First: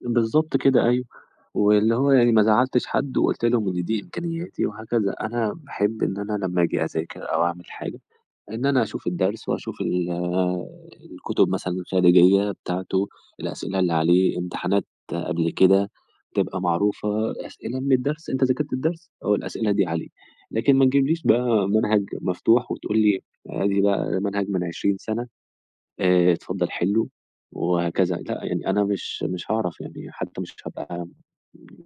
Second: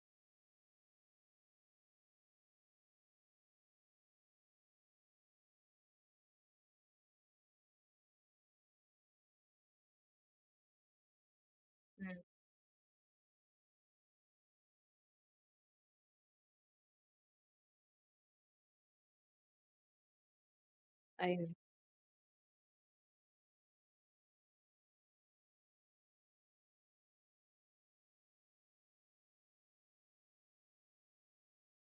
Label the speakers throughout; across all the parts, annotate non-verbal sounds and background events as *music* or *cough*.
Speaker 1: بالضبط كده أيوه، واللي هو يعني ما زَعلتش حد وقُلت لهم إن دي إمكانياتي وهكذا، أنا باحب إن أنا لمّا أجي أذاكر أو أعمل حاجة، إن أنا أشوف الدرس، وأشوف ال الكتب مثلًا
Speaker 2: إمم.
Speaker 1: الخارجية بتاعتُه، الأسئلة اللي عليه، امتحانات قبل كده تبقى معروفة، أسئلة من الدَّرس، أنت ذاكرت الدَّرس أهو الأسئلة دي عليه، لكن ما تجيبليش
Speaker 2: أيوه.
Speaker 1: بقى منهج مفتوح، وتقول لي أدي بقى ده منهج من 20 سنة، آآ اتفضّل حِلّه وهكذا، لأ، يعني أنا مش مش هاعرَف يعني حتى مش هابقى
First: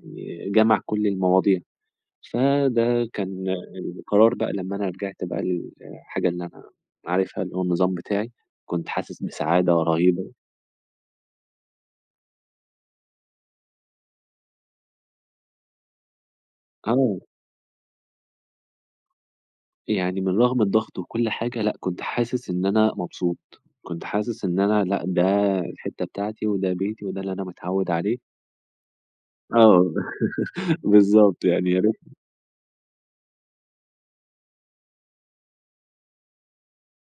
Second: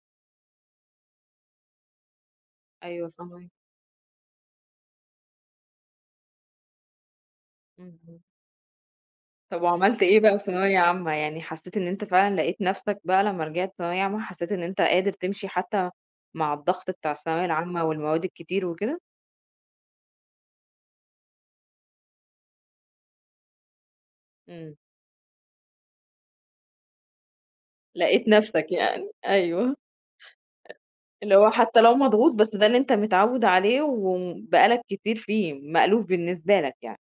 Speaker 1: ي جامع كُلّ المواضيع، فده
Speaker 2: أيوه،
Speaker 1: كان
Speaker 2: فاهماك.
Speaker 1: القرار بقى لمّا أنا رِجعت بقى للحاجة اللي أنا عارفها اللي هو النظام
Speaker 2: اهم.
Speaker 1: بتاعي، كنت حاسس
Speaker 2: طَب
Speaker 1: بسعادة
Speaker 2: وعملت إيه بقى
Speaker 1: رهيبة.
Speaker 2: في ثانوية عامة، يعني حسّيت إن أنت فعلًا لقيت نَفْسك بقى لمّا رِجِعت ثانوية عامة، حسّيت إن أنت قادر تمْشِي حتى مع الضغط بتاع
Speaker 1: آه.
Speaker 2: الثانوية العامة والمواد الكتير وكده؟
Speaker 1: يعني من رغم الضغط وكُلّ حاجة لأ، كنت حاسِس إن أنا مبسوط، كنت حاسِس إن
Speaker 2: إمم.
Speaker 1: أنا لأ، ده الحِتّة بتاعتي، وده بيتي وده اللي أنا متعوِّد عليه.
Speaker 2: لقيت نَفْسك يعني، أيوه. أ
Speaker 1: آه، *laughs*
Speaker 2: اللي
Speaker 1: بالضبط
Speaker 2: هو
Speaker 1: يعني
Speaker 2: حتى
Speaker 1: يا
Speaker 2: لو
Speaker 1: ريت
Speaker 2: مضغوط، بس ده اللي أنت متعود عليه، وبقى لك كتير فيه مألوف بالنسبة لك يعني.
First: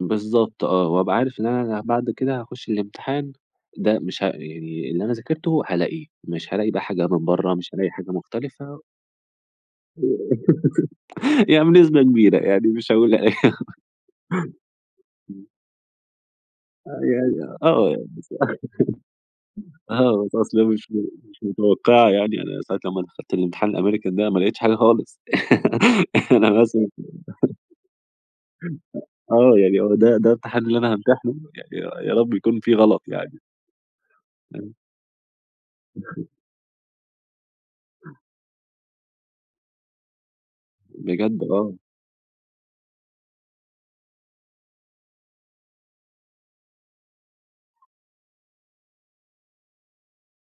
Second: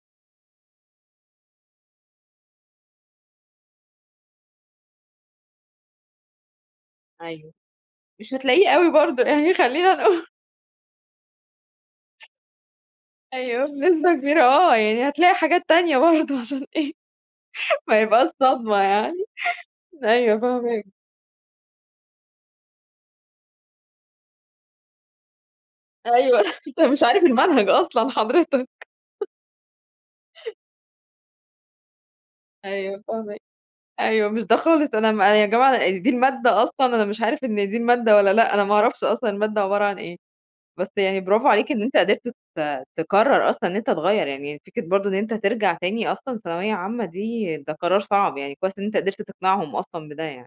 Speaker 1: بالضبط آه، وأبقى عارف إن أنا بعد كده هاخُشّ الامتحان، ده مش ه يعني اللي أنا ذاكرتُه هالاقيه، مش هالاقي بقى حاجة من
Speaker 2: أيوه،
Speaker 1: برّا، مش هالاقي حاجة
Speaker 2: مش هتلاقيه
Speaker 1: مختلفة.
Speaker 2: أوي برضه يعني خلّينا نقول
Speaker 1: *laughs* يعني بنسبة كبيرة، يعني مش هاقول لأ، *laughs*
Speaker 2: أيوه، بنسبة كبيرة آه، يعني هتلاقي
Speaker 1: إمم.
Speaker 2: حاجات تانية برضه عشان إيه
Speaker 1: آه، يعني آه
Speaker 2: ما
Speaker 1: *unintelligible*
Speaker 2: يبقاش صدمة يعني
Speaker 1: *laughs* آه،
Speaker 2: أيوه
Speaker 1: أصل مش
Speaker 2: فاهماك.
Speaker 1: م مش متوقعة يعني، أنا ساعة لمّا دخَلت الامتحان الAmerican ده ما لقيتش حاجة خالص، *laughs*
Speaker 2: أيوه،
Speaker 1: أنا
Speaker 2: أنت
Speaker 1: مثلًا
Speaker 2: مش عارف
Speaker 1: *unintelligible*
Speaker 2: المنهج أصلًا حضرتك.
Speaker 1: *laughs* آه، يعني هو ده ده
Speaker 2: *laughs*
Speaker 1: الامتحان اللي أنا هامتنحه، يا يا رب يكُون في
Speaker 2: أيوه
Speaker 1: غلط يعني.
Speaker 2: فاهماك، أيوه، مش ده
Speaker 1: إمم.
Speaker 2: خالص أنا م يا جماعة دي المادة أصلًا أنا مش عارف إن دي المادة والّا لأ، أنا ما أعرَفش أصلًا المادة عبَارة عن إيه، بس يعني
Speaker 1: بجد
Speaker 2: براڤو عليك
Speaker 1: آه.
Speaker 2: إن أنت قِدرت ت تكرر أصلًا إن أنت تغيّر، يعني فكرة برضه إن أنت ترجَع تاني أصلًا ثانوية عامة دي ده قرار صعب، يعني كويس إن أنت قِدرت تقنعهم أصلًا بده يعني.